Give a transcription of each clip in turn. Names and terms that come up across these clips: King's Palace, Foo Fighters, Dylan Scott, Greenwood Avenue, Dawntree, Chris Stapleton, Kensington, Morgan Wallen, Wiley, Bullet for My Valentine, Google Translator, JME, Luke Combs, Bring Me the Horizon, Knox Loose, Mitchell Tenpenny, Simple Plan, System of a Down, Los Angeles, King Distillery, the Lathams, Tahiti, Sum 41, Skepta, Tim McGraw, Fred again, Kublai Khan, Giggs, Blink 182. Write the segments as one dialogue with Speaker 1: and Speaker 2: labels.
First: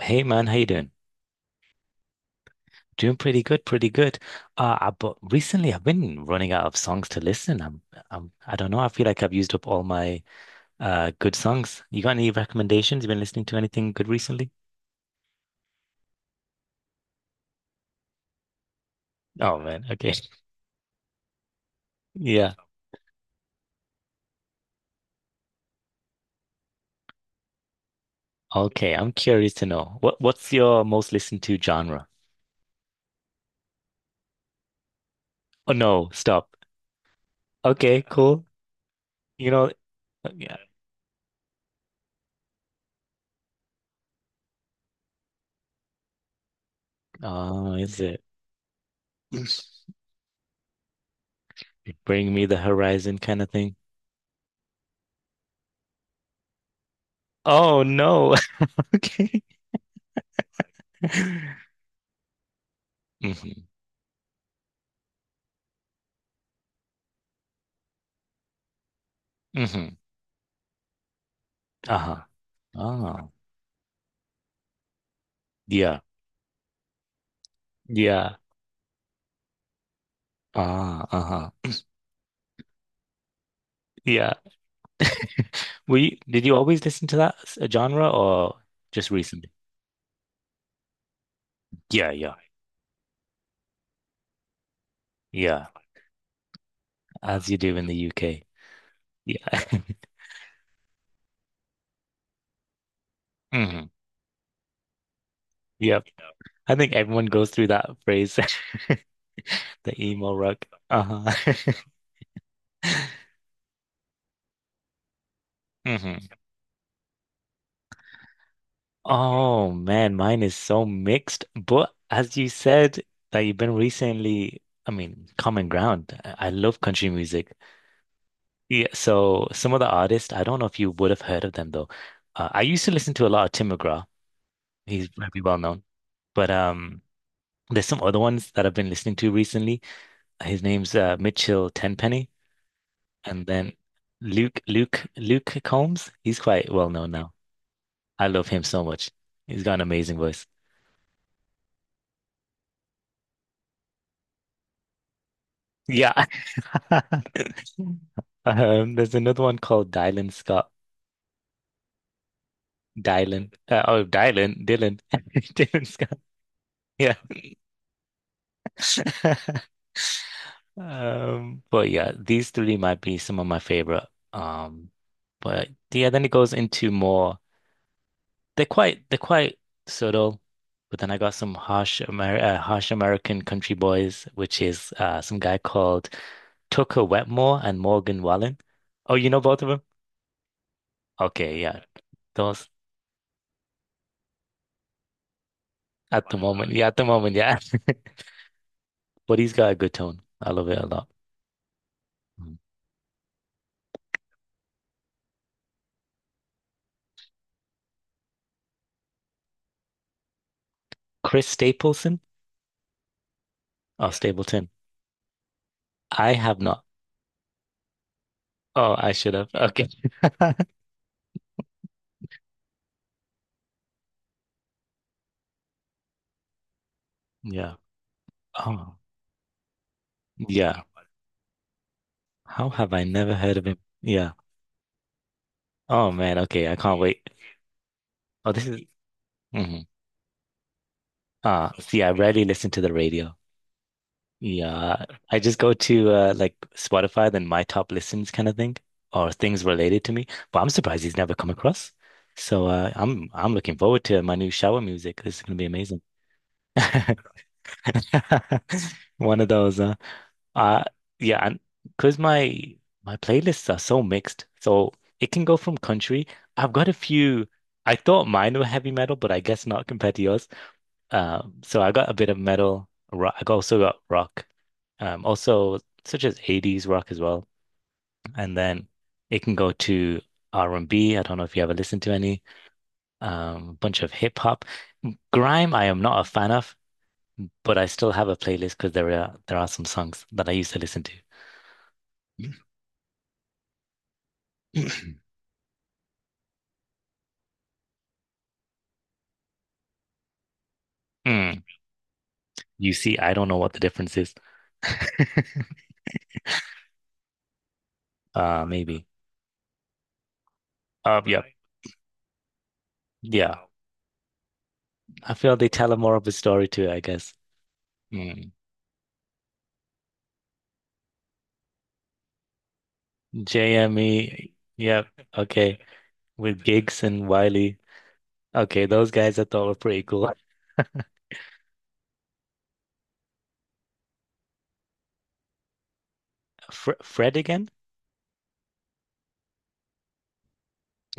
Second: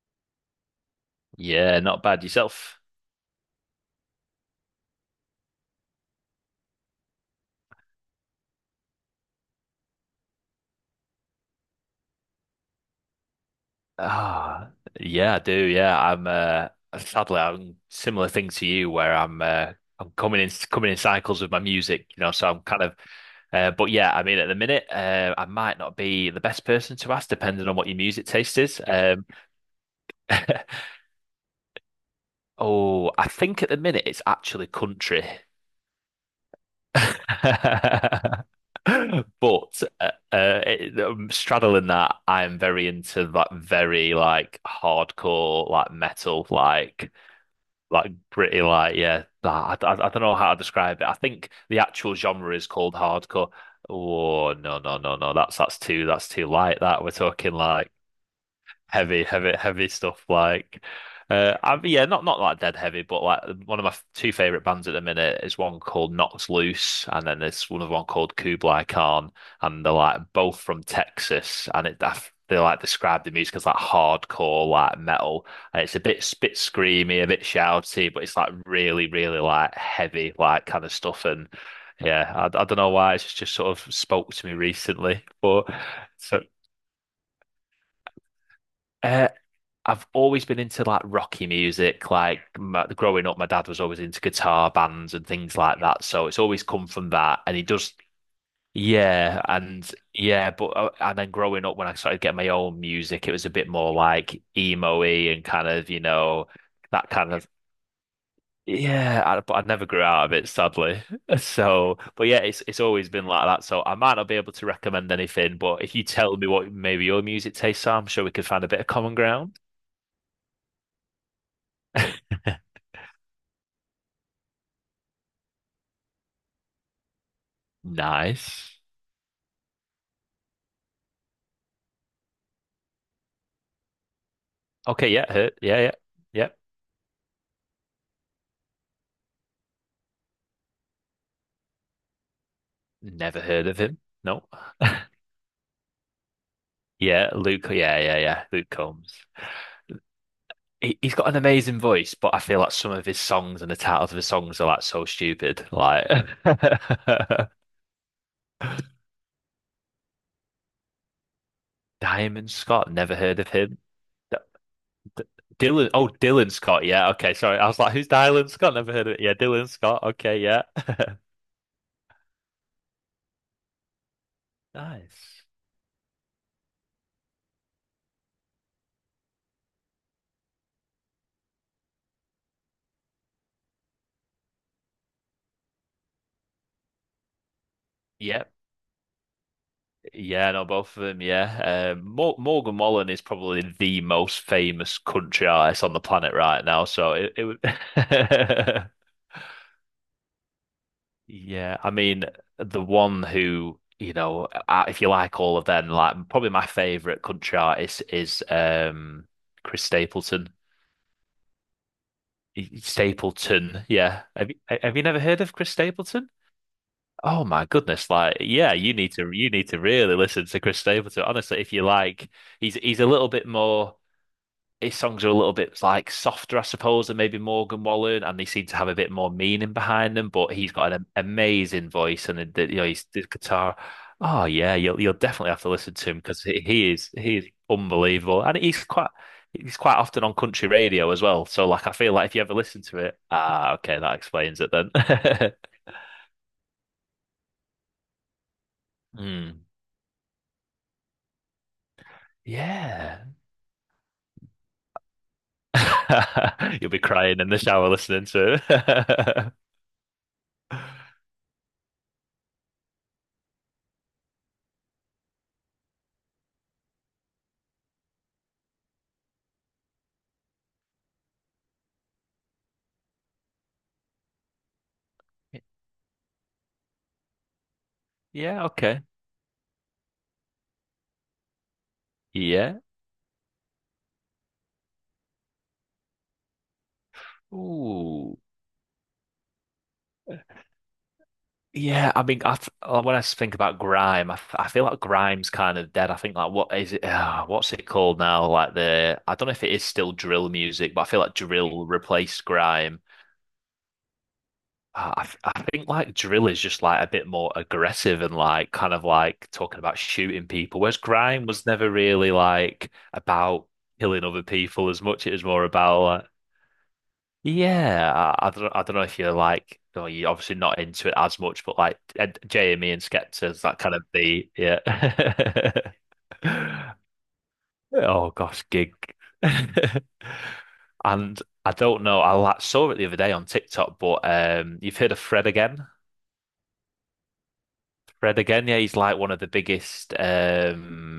Speaker 1: Hey man, how you doing?
Speaker 2: Yeah, not bad yourself.
Speaker 1: Doing pretty good, pretty good. But recently I've been running out of songs to listen. I don't know. I feel like I've used up all my good songs. You got any recommendations? You been listening to anything good recently?
Speaker 2: Ah, yeah, I do. Yeah, I'm. Sadly, I'm similar thing to you, where
Speaker 1: Oh man,
Speaker 2: I'm
Speaker 1: okay.
Speaker 2: coming in cycles with my music. So
Speaker 1: Yeah.
Speaker 2: I'm kind of. But yeah, I mean, at the minute, I might not be the best person to ask, depending on what your music taste is.
Speaker 1: Okay, I'm curious to know. What's your most listened to genre?
Speaker 2: Oh, I think at the minute it's actually country.
Speaker 1: Oh no, stop. Okay, cool. You know,
Speaker 2: But
Speaker 1: yeah.
Speaker 2: straddling that, I'm very into that very like hardcore like metal like
Speaker 1: Oh, is
Speaker 2: like
Speaker 1: it
Speaker 2: pretty like yeah. nah, I don't know how to describe it. I think the actual
Speaker 1: Bring Me
Speaker 2: genre
Speaker 1: the
Speaker 2: is called
Speaker 1: Horizon kind of
Speaker 2: hardcore.
Speaker 1: thing?
Speaker 2: Oh, no, no, no, no. That's too light. That we're talking
Speaker 1: Oh
Speaker 2: like
Speaker 1: no.
Speaker 2: heavy,
Speaker 1: Okay.
Speaker 2: heavy, heavy stuff. Like, uh, I, yeah, not like dead heavy, but like
Speaker 1: hmm
Speaker 2: one of my f- two favorite bands at the minute is one called Knox Loose, and then there's one called Kublai Khan, and
Speaker 1: hmm
Speaker 2: they're like both from Texas, and it. I,
Speaker 1: Uh-huh.
Speaker 2: They like describe
Speaker 1: Ah,
Speaker 2: the music as like hardcore, like metal, and it's
Speaker 1: yeah,
Speaker 2: a bit screamy, a bit shouty, but
Speaker 1: yeah.
Speaker 2: it's like really, really like heavy, like kind of
Speaker 1: Ah,
Speaker 2: stuff. And
Speaker 1: uh-huh.
Speaker 2: yeah, I don't know why it's just sort of
Speaker 1: Yeah.
Speaker 2: spoke to me recently, but
Speaker 1: Were you,
Speaker 2: so
Speaker 1: did you always listen to that genre or just
Speaker 2: uh,
Speaker 1: recently?
Speaker 2: I've always been into like rocky music.
Speaker 1: Yeah, yeah,
Speaker 2: Like my, growing up, my dad was always into guitar bands and things
Speaker 1: yeah.
Speaker 2: like that. So it's always come from that.
Speaker 1: As
Speaker 2: And
Speaker 1: you
Speaker 2: he
Speaker 1: do in
Speaker 2: does,
Speaker 1: the UK.
Speaker 2: yeah,
Speaker 1: Yeah.
Speaker 2: and yeah, but and then growing up, when I started getting my own music, it was a bit
Speaker 1: hmm
Speaker 2: more like emo-y and kind of, you
Speaker 1: Yep.
Speaker 2: know,
Speaker 1: I think
Speaker 2: that
Speaker 1: everyone
Speaker 2: kind of
Speaker 1: goes through that phase,
Speaker 2: yeah. But I never
Speaker 1: the
Speaker 2: grew out of
Speaker 1: emo
Speaker 2: it,
Speaker 1: rock.
Speaker 2: sadly.
Speaker 1: Uh-huh.
Speaker 2: So, but yeah, it's always been like that. So I might not be able to recommend anything, but if you tell
Speaker 1: hmm
Speaker 2: me what maybe your music tastes are, I'm sure we could find a bit of common ground.
Speaker 1: Oh man, mine is so mixed. But as you said that you've been recently, I mean, common ground. I love country music.
Speaker 2: Nice.
Speaker 1: Yeah, so some of the artists, I don't know if you would have heard of them though. I used to listen to a lot of Tim McGraw.
Speaker 2: Okay,
Speaker 1: He's
Speaker 2: yeah,
Speaker 1: pretty
Speaker 2: heard.
Speaker 1: well
Speaker 2: Yeah,
Speaker 1: known.
Speaker 2: yeah, yeah.
Speaker 1: But um, there's some other ones that I've been listening to recently. His name's Mitchell Tenpenny,
Speaker 2: Never
Speaker 1: and
Speaker 2: heard
Speaker 1: then
Speaker 2: of him. No.
Speaker 1: Luke Luke Luke Combs. He's quite well known
Speaker 2: Yeah,
Speaker 1: now.
Speaker 2: Luke. Yeah, yeah,
Speaker 1: I
Speaker 2: yeah.
Speaker 1: love him
Speaker 2: Luke
Speaker 1: so much.
Speaker 2: Combs.
Speaker 1: He's got an amazing voice.
Speaker 2: He's got an amazing voice, but I feel like some of his songs and the titles of his songs are like so stupid. Like
Speaker 1: Yeah. There's another one called Dylan Scott.
Speaker 2: Diamond Scott. Never heard of
Speaker 1: Dylan.
Speaker 2: him.
Speaker 1: Oh,
Speaker 2: D
Speaker 1: Dylan. Dylan.
Speaker 2: D
Speaker 1: Dylan
Speaker 2: Dylan. Oh,
Speaker 1: Scott.
Speaker 2: Dylan Scott. Yeah.
Speaker 1: Yeah.
Speaker 2: Okay. Sorry. I was like, who's Dylan Scott? Never heard of it. Yeah, Dylan Scott. Okay. Yeah.
Speaker 1: But yeah, these three might be some of my favorite. Um,
Speaker 2: Nice.
Speaker 1: but yeah, then it goes into more. They're quite subtle, but then I got some harsh Amer harsh American country boys, which is uh, some guy called Tucker Wetmore and Morgan
Speaker 2: Yep.
Speaker 1: Wallen. Oh, you know both of them?
Speaker 2: Yeah, no, both of them.
Speaker 1: Okay, yeah,
Speaker 2: Yeah, um, Mor
Speaker 1: those
Speaker 2: Morgan Wallen is probably the most famous country artist on the
Speaker 1: at
Speaker 2: planet
Speaker 1: the
Speaker 2: right
Speaker 1: moment,
Speaker 2: now.
Speaker 1: yeah, at the
Speaker 2: So it,
Speaker 1: moment,
Speaker 2: it
Speaker 1: yeah.
Speaker 2: would,
Speaker 1: But he's got a good tone. I love it a lot.
Speaker 2: yeah. I mean,
Speaker 1: Mm.
Speaker 2: the one who you know, if you like all of them, like probably my favorite country artist is Chris Stapleton.
Speaker 1: Chris Stapleton
Speaker 2: Stapleton,
Speaker 1: or
Speaker 2: yeah.
Speaker 1: Stapleton?
Speaker 2: Have you never heard of Chris Stapleton?
Speaker 1: I have not.
Speaker 2: Oh my goodness! Like, yeah,
Speaker 1: Oh, I should have.
Speaker 2: you need to
Speaker 1: Okay.
Speaker 2: really listen to Chris Stapleton. Honestly, if you like, he's a little bit more. His songs are a little bit like softer, I suppose, than maybe
Speaker 1: Yeah.
Speaker 2: Morgan Wallen, and they seem to have a
Speaker 1: Oh,
Speaker 2: bit more meaning behind them. But he's
Speaker 1: yeah.
Speaker 2: got an amazing voice, and
Speaker 1: How
Speaker 2: you know
Speaker 1: have I
Speaker 2: his the
Speaker 1: never heard of
Speaker 2: guitar.
Speaker 1: him? Yeah.
Speaker 2: Oh yeah, you'll definitely have to listen
Speaker 1: Oh
Speaker 2: to him
Speaker 1: man.
Speaker 2: because he
Speaker 1: Okay. I
Speaker 2: he
Speaker 1: can't
Speaker 2: is
Speaker 1: wait.
Speaker 2: he is unbelievable,
Speaker 1: Oh,
Speaker 2: and
Speaker 1: this is.
Speaker 2: he's quite
Speaker 1: Hmm
Speaker 2: often on country radio as well. So
Speaker 1: Ah,
Speaker 2: like, I
Speaker 1: see, I
Speaker 2: feel like if you
Speaker 1: rarely
Speaker 2: ever
Speaker 1: listen to
Speaker 2: listen
Speaker 1: the
Speaker 2: to it,
Speaker 1: radio.
Speaker 2: ah, okay, that explains it then.
Speaker 1: Yeah. I just go to like Spotify, then my top listens kind of thing, or
Speaker 2: Hmm.
Speaker 1: things related to me. But I'm surprised he's never come across. So uh,
Speaker 2: Yeah.
Speaker 1: I'm I'm looking forward to my new shower music. This is gonna be amazing.
Speaker 2: You'll be crying in the shower listening to
Speaker 1: One of
Speaker 2: it.
Speaker 1: those. Uh, yeah, and because my playlists are so mixed, so it can go from country. I've got a few. I thought mine were heavy metal, but I guess not compared to yours. So I got a bit of metal. Rock. I also got rock. Also such as 80s rock as well. And
Speaker 2: Yeah,
Speaker 1: then
Speaker 2: okay.
Speaker 1: it can go to r and B. I don't know if you ever listened to any.
Speaker 2: Yeah.
Speaker 1: Bunch of hip hop. Grime, I am not a fan of, but I still have a
Speaker 2: Ooh.
Speaker 1: playlist because there are some songs that I used to listen
Speaker 2: Yeah, I mean, I th when I think about grime, I feel
Speaker 1: to.
Speaker 2: like grime's kind of dead. I think, like, what is it? What's it called now? Like the I don't know if it is still drill music, but I feel like
Speaker 1: Hmm.
Speaker 2: drill replaced
Speaker 1: You
Speaker 2: grime.
Speaker 1: see, I don't know what the difference is.
Speaker 2: I think like drill is just like a bit more aggressive and like kind of
Speaker 1: Maybe.
Speaker 2: like talking about shooting people, whereas
Speaker 1: Yeah,
Speaker 2: grime was never really like
Speaker 1: yeah.
Speaker 2: about killing other people as much. It
Speaker 1: I
Speaker 2: was
Speaker 1: feel
Speaker 2: more
Speaker 1: they tell a
Speaker 2: about
Speaker 1: more
Speaker 2: like.
Speaker 1: of a story too, I guess.
Speaker 2: Yeah,
Speaker 1: Mm.
Speaker 2: I don't know if you're like, well, you're obviously not into it as much, but like Ed, Jamie and Skepta is that kind of the
Speaker 1: JME,
Speaker 2: yeah.
Speaker 1: yeah, okay. With Giggs and Wiley.
Speaker 2: Oh gosh,
Speaker 1: Okay,
Speaker 2: gig.
Speaker 1: those guys I thought were pretty cool.
Speaker 2: And I don't know. Saw it the other day on TikTok, but you've heard of Fred again?
Speaker 1: Fr Fred again?
Speaker 2: Fred again? Yeah, he's like one of the biggest.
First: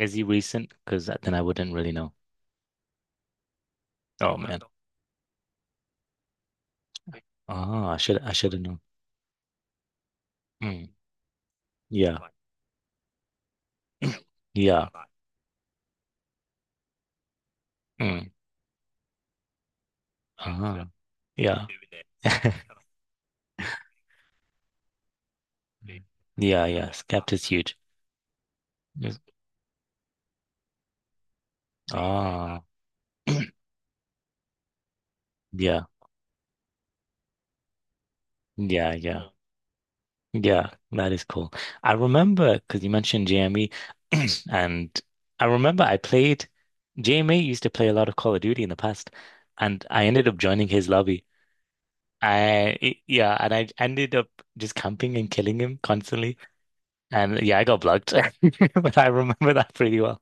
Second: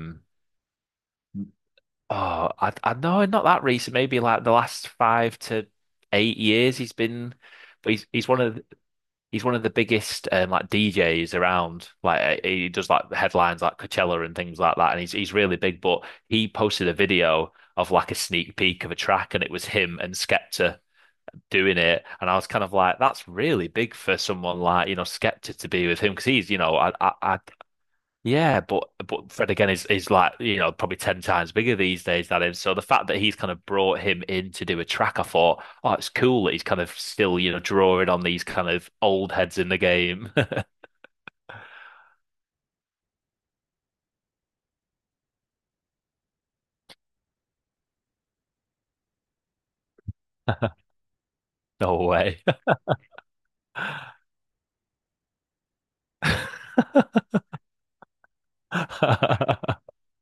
Speaker 1: Is he recent? Because then I wouldn't really know.
Speaker 2: Oh, I know, not that recent. Maybe
Speaker 1: Oh
Speaker 2: like the
Speaker 1: man.
Speaker 2: last 5 to 8 years, he's been.
Speaker 1: Ah,
Speaker 2: But
Speaker 1: I should I should have known.
Speaker 2: he's one of the biggest like
Speaker 1: Mm.
Speaker 2: DJs around.
Speaker 1: Yeah,
Speaker 2: He does like headlines like Coachella and things like
Speaker 1: yeah.
Speaker 2: that, and he's really big. But he posted a video of like a
Speaker 1: Mm.
Speaker 2: sneak peek of a track, and it was him and Skepta
Speaker 1: Ah, yeah.
Speaker 2: doing it. And I was kind of like, that's really big for someone like you know Skepta to be with him because he's you
Speaker 1: Yeah,
Speaker 2: know
Speaker 1: yeah.
Speaker 2: I
Speaker 1: Skepta's huge.
Speaker 2: yeah, but
Speaker 1: Yes.
Speaker 2: Fred again is like you know probably ten times bigger these days than him.
Speaker 1: Ah,
Speaker 2: So the fact that he's kind of brought him in to do a track, I thought,
Speaker 1: yeah,
Speaker 2: oh, it's cool that he's kind of still you know drawing on these kind of
Speaker 1: yeah, yeah.
Speaker 2: old heads in the game.
Speaker 1: Yeah, that is cool. I remember because you mentioned JME, and I remember I played JME used to play a lot of Call of Duty in the past, and I ended up joining his lobby.
Speaker 2: No way.
Speaker 1: Yeah, and I ended up just camping and killing him constantly. And yeah, I got blocked, but I remember that pretty well.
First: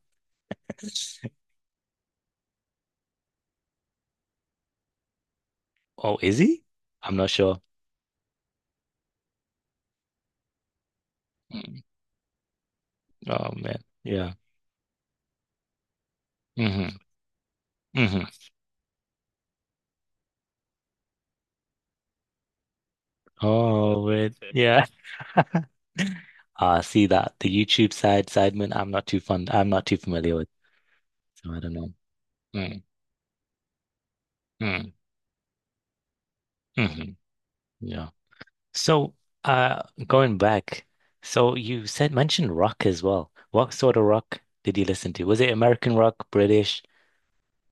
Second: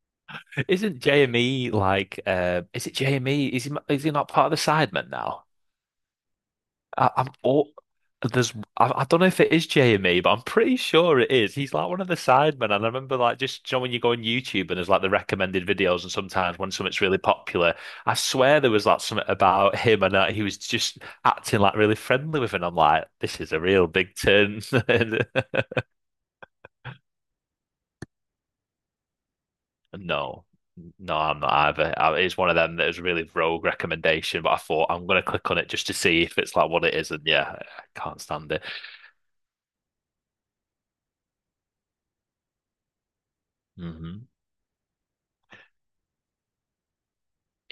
Speaker 2: Isn't JME like? Is it JME? Is he not part of the Sidemen now?
Speaker 1: Oh, is he?
Speaker 2: I,
Speaker 1: I'm
Speaker 2: I'm
Speaker 1: not sure.
Speaker 2: all there's I don't know if it is JME, but I'm pretty sure it is. He's
Speaker 1: Mm.
Speaker 2: like one of the sidemen, and I remember like
Speaker 1: Oh
Speaker 2: just you know,
Speaker 1: man,
Speaker 2: when you go on
Speaker 1: yeah.
Speaker 2: YouTube and there's like the recommended videos, and sometimes when
Speaker 1: hmm
Speaker 2: something's really popular, I
Speaker 1: hmm
Speaker 2: swear there was like something about him and he was just acting like really friendly with him. I'm like, this is a real
Speaker 1: Oh
Speaker 2: big
Speaker 1: wait,
Speaker 2: turn.
Speaker 1: yeah. See that the Sidemen, I'm not too fun. I'm not too familiar
Speaker 2: No,
Speaker 1: with,
Speaker 2: no, I'm
Speaker 1: so
Speaker 2: not
Speaker 1: I don't know.
Speaker 2: either. It's one of them
Speaker 1: Mm,
Speaker 2: that is really rogue recommendation, but I thought
Speaker 1: mm,
Speaker 2: I'm gonna click on it just to see if it's like what it
Speaker 1: hmm
Speaker 2: is, and yeah, I
Speaker 1: yeah.
Speaker 2: can't stand it.
Speaker 1: So, uh, going back, so you said mentioned rock as well. What sort of
Speaker 2: Mhm.
Speaker 1: rock did you listen to? Was it American rock, British?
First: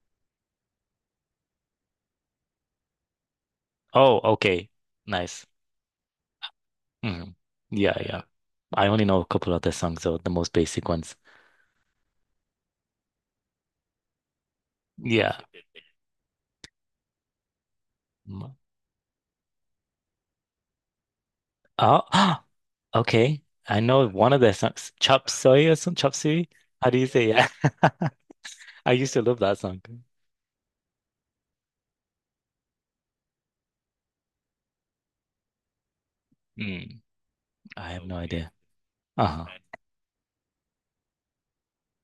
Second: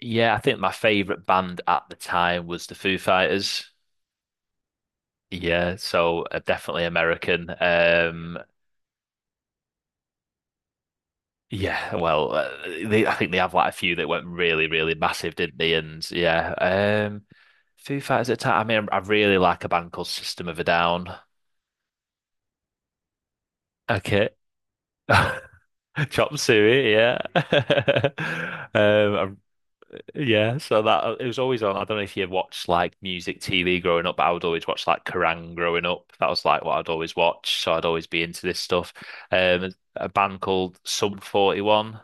Speaker 2: Yeah, I think my favorite band at the time was the Foo Fighters.
Speaker 1: Oh, okay, nice.
Speaker 2: Yeah, so definitely
Speaker 1: Hmm
Speaker 2: American.
Speaker 1: Yeah, yeah. I only know a couple other songs, though, the most basic ones.
Speaker 2: Yeah, well, I think they have like a few that went really, really massive,
Speaker 1: Yeah.
Speaker 2: didn't they? And yeah, um, Foo Fighters at the
Speaker 1: Mm.
Speaker 2: time. I mean, I really like a band called System of a Down.
Speaker 1: Oh, okay. I know
Speaker 2: Okay,
Speaker 1: one of their songs, Chop Suey or some Chop
Speaker 2: Chop
Speaker 1: Suey. How
Speaker 2: Suey.
Speaker 1: do you
Speaker 2: Yeah,
Speaker 1: say? Yeah. I used to love
Speaker 2: um,
Speaker 1: that song.
Speaker 2: yeah, so that it was always on. I don't know if you watched like music TV growing up, but I would always watch like Kerrang growing up. That was like what
Speaker 1: Hmm,
Speaker 2: I'd always watch, so I'd
Speaker 1: I have
Speaker 2: always
Speaker 1: no
Speaker 2: be into
Speaker 1: Idea.
Speaker 2: this stuff.
Speaker 1: Uh-huh.
Speaker 2: A band called Sum 41.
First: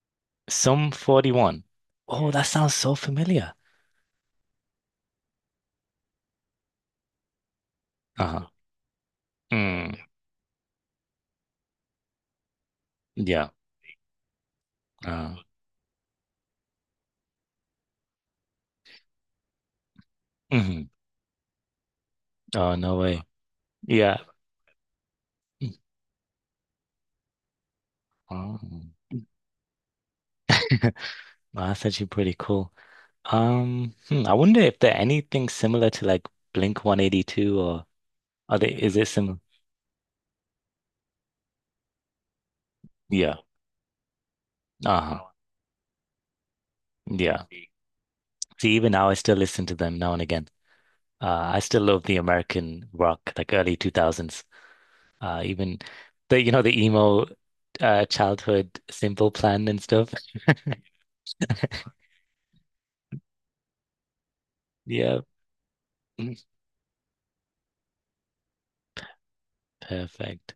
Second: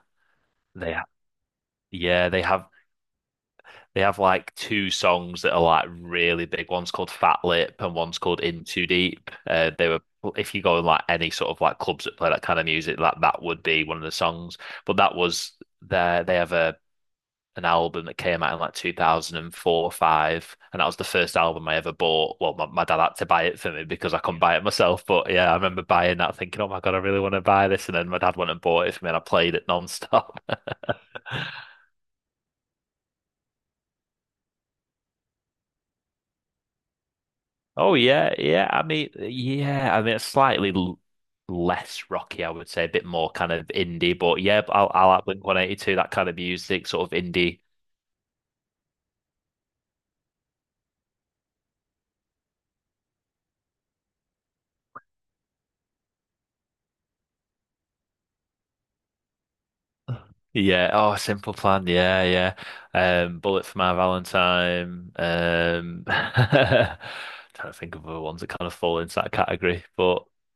Speaker 1: Some
Speaker 2: They ha-
Speaker 1: 41. Oh,
Speaker 2: yeah,
Speaker 1: yeah, that
Speaker 2: they have
Speaker 1: sounds so familiar.
Speaker 2: They have like two songs that are like really big. One's called Fat Lip and one's called
Speaker 1: Uh-huh.
Speaker 2: In Too Deep. They
Speaker 1: Mm,
Speaker 2: were, if you go in like any sort of like clubs that play that kind of music, that that
Speaker 1: yeah.
Speaker 2: would be one of the songs. But that
Speaker 1: Uh,
Speaker 2: was their, they have a an album that came out in like 2004 or 5, and that
Speaker 1: mhm.
Speaker 2: was the first album I ever bought. Well,
Speaker 1: Oh,
Speaker 2: my
Speaker 1: no
Speaker 2: dad had
Speaker 1: way.
Speaker 2: to buy it for me because
Speaker 1: Yeah.
Speaker 2: I couldn't buy it myself, but yeah, I
Speaker 1: Mm,
Speaker 2: remember buying that thinking, oh my God, I really want to buy this, and then my dad went
Speaker 1: oh.
Speaker 2: and bought it for me, and I played it non-stop.
Speaker 1: Wow, that's actually pretty cool. Hmm, I wonder if there anything similar to like Blink 182, or
Speaker 2: Oh yeah,
Speaker 1: are
Speaker 2: yeah,
Speaker 1: they,
Speaker 2: I
Speaker 1: is it
Speaker 2: mean,
Speaker 1: similar?
Speaker 2: yeah, I mean, it's slightly less rocky, I would say, a bit more
Speaker 1: Yeah.
Speaker 2: kind of indie, but yeah, I'll like
Speaker 1: Uh-huh.
Speaker 2: Blink 182, that kind of music, sort of
Speaker 1: Yeah.
Speaker 2: indie.
Speaker 1: See, even now I still listen to them now and again. I still love the American rock, like early 2000s. Even the you know the emo childhood simple plan and stuff.
Speaker 2: Yeah. Oh, Simple Plan. Yeah, yeah. Bullet for My Valentine.
Speaker 1: Yeah, mm,
Speaker 2: Trying to think of other ones that kind of fall into that category. But
Speaker 1: perfect.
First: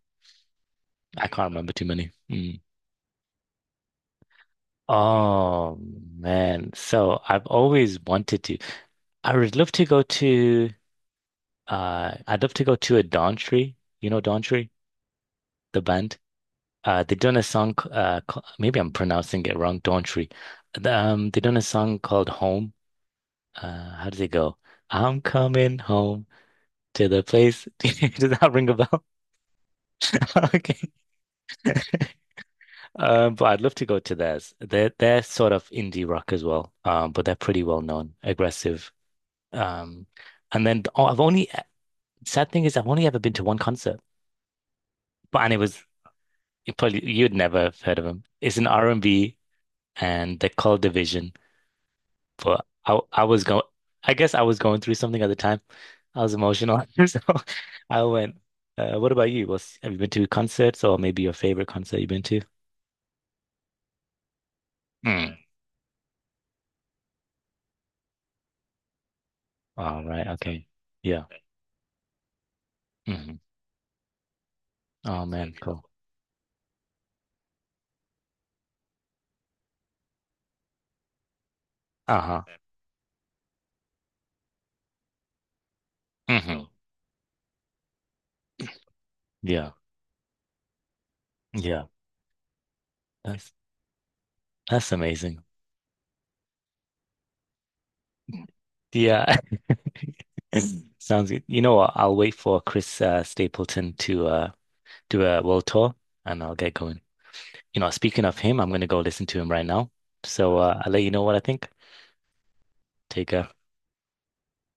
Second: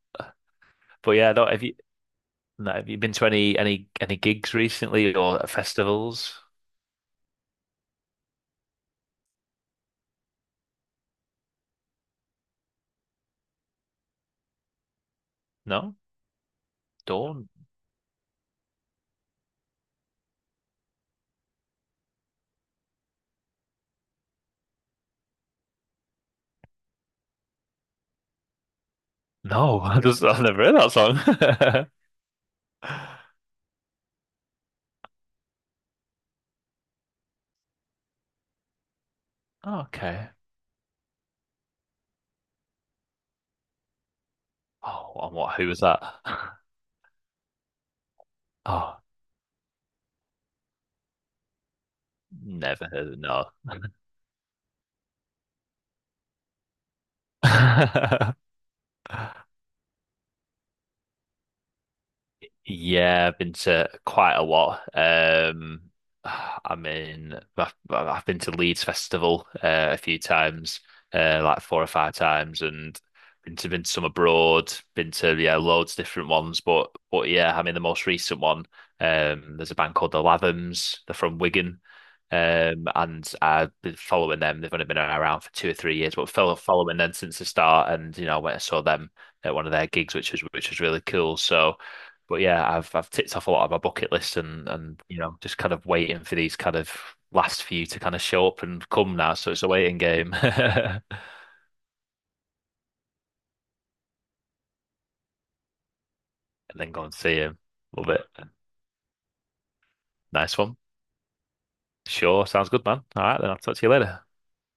Speaker 1: I
Speaker 2: yeah, no,
Speaker 1: can't remember too many. Mm.
Speaker 2: have you been to any any gigs recently or
Speaker 1: Oh
Speaker 2: festivals?
Speaker 1: man, so I've always wanted to. I would love to go to. I'd love to go to a Dawntree. You know Dawntree, the
Speaker 2: No,
Speaker 1: band. They've done a
Speaker 2: Dawn.
Speaker 1: song. Maybe I'm pronouncing it wrong. Dawntree. They've done a song called Home. How does it go? I'm coming home to the place. Does that ring a bell?
Speaker 2: No, I just I've never heard
Speaker 1: Okay.
Speaker 2: that song.
Speaker 1: But I'd love to go to theirs. They're sort of indie rock as well. But they're pretty well known, aggressive. Um,
Speaker 2: Okay.
Speaker 1: and then oh, I've only sad thing is I've only ever been to one concert.
Speaker 2: Oh, and
Speaker 1: But and
Speaker 2: what?
Speaker 1: it
Speaker 2: Who was
Speaker 1: was
Speaker 2: that?
Speaker 1: you probably you'd never have heard of them. It's an
Speaker 2: Oh,
Speaker 1: R&B and they're called Division. But
Speaker 2: never heard it.
Speaker 1: I was
Speaker 2: No.
Speaker 1: going I guess I was going through something at the time. I was emotional. So I went, what about you? What's, have you been to concerts or maybe your favorite concert you've been to?
Speaker 2: Yeah, I've been to quite a lot.
Speaker 1: Mm.
Speaker 2: I mean, I've been to Leeds Festival a
Speaker 1: All
Speaker 2: few
Speaker 1: right, okay,
Speaker 2: times,
Speaker 1: yeah.
Speaker 2: like 4 or 5 times, and
Speaker 1: hmm
Speaker 2: been to some abroad. Been
Speaker 1: Oh So
Speaker 2: to,
Speaker 1: man, you
Speaker 2: yeah,
Speaker 1: know, cool.
Speaker 2: loads of different ones, but yeah, I mean the most recent one. There's a band called the Lathams. They're from Wigan,
Speaker 1: Uh-huh.
Speaker 2: and I've been following them. They've only been around for 2 or 3 years, but
Speaker 1: hmm so
Speaker 2: following them since the start. And you know, I went and saw them at one
Speaker 1: Yeah.
Speaker 2: of their gigs, which was really cool. So
Speaker 1: Yeah.
Speaker 2: but yeah, I've ticked off a
Speaker 1: That's
Speaker 2: lot of my bucket list,
Speaker 1: that's
Speaker 2: and you know
Speaker 1: amazing.
Speaker 2: just kind of waiting for these kind of last few to kind of show up and come now.
Speaker 1: Yeah.
Speaker 2: So it's a waiting game, and
Speaker 1: Sounds good. You know what? I'll wait for Chris Stapleton to do a world tour and I'll get
Speaker 2: then
Speaker 1: going.
Speaker 2: go and see him.
Speaker 1: You know,
Speaker 2: Love
Speaker 1: speaking
Speaker 2: it.
Speaker 1: of him, I'm gonna go listen to him right now.
Speaker 2: Nice
Speaker 1: So
Speaker 2: one.
Speaker 1: awesome. I'll let you know what I think.
Speaker 2: Sure, sounds good, man. All
Speaker 1: Take
Speaker 2: right,
Speaker 1: care.
Speaker 2: then I'll talk to you later.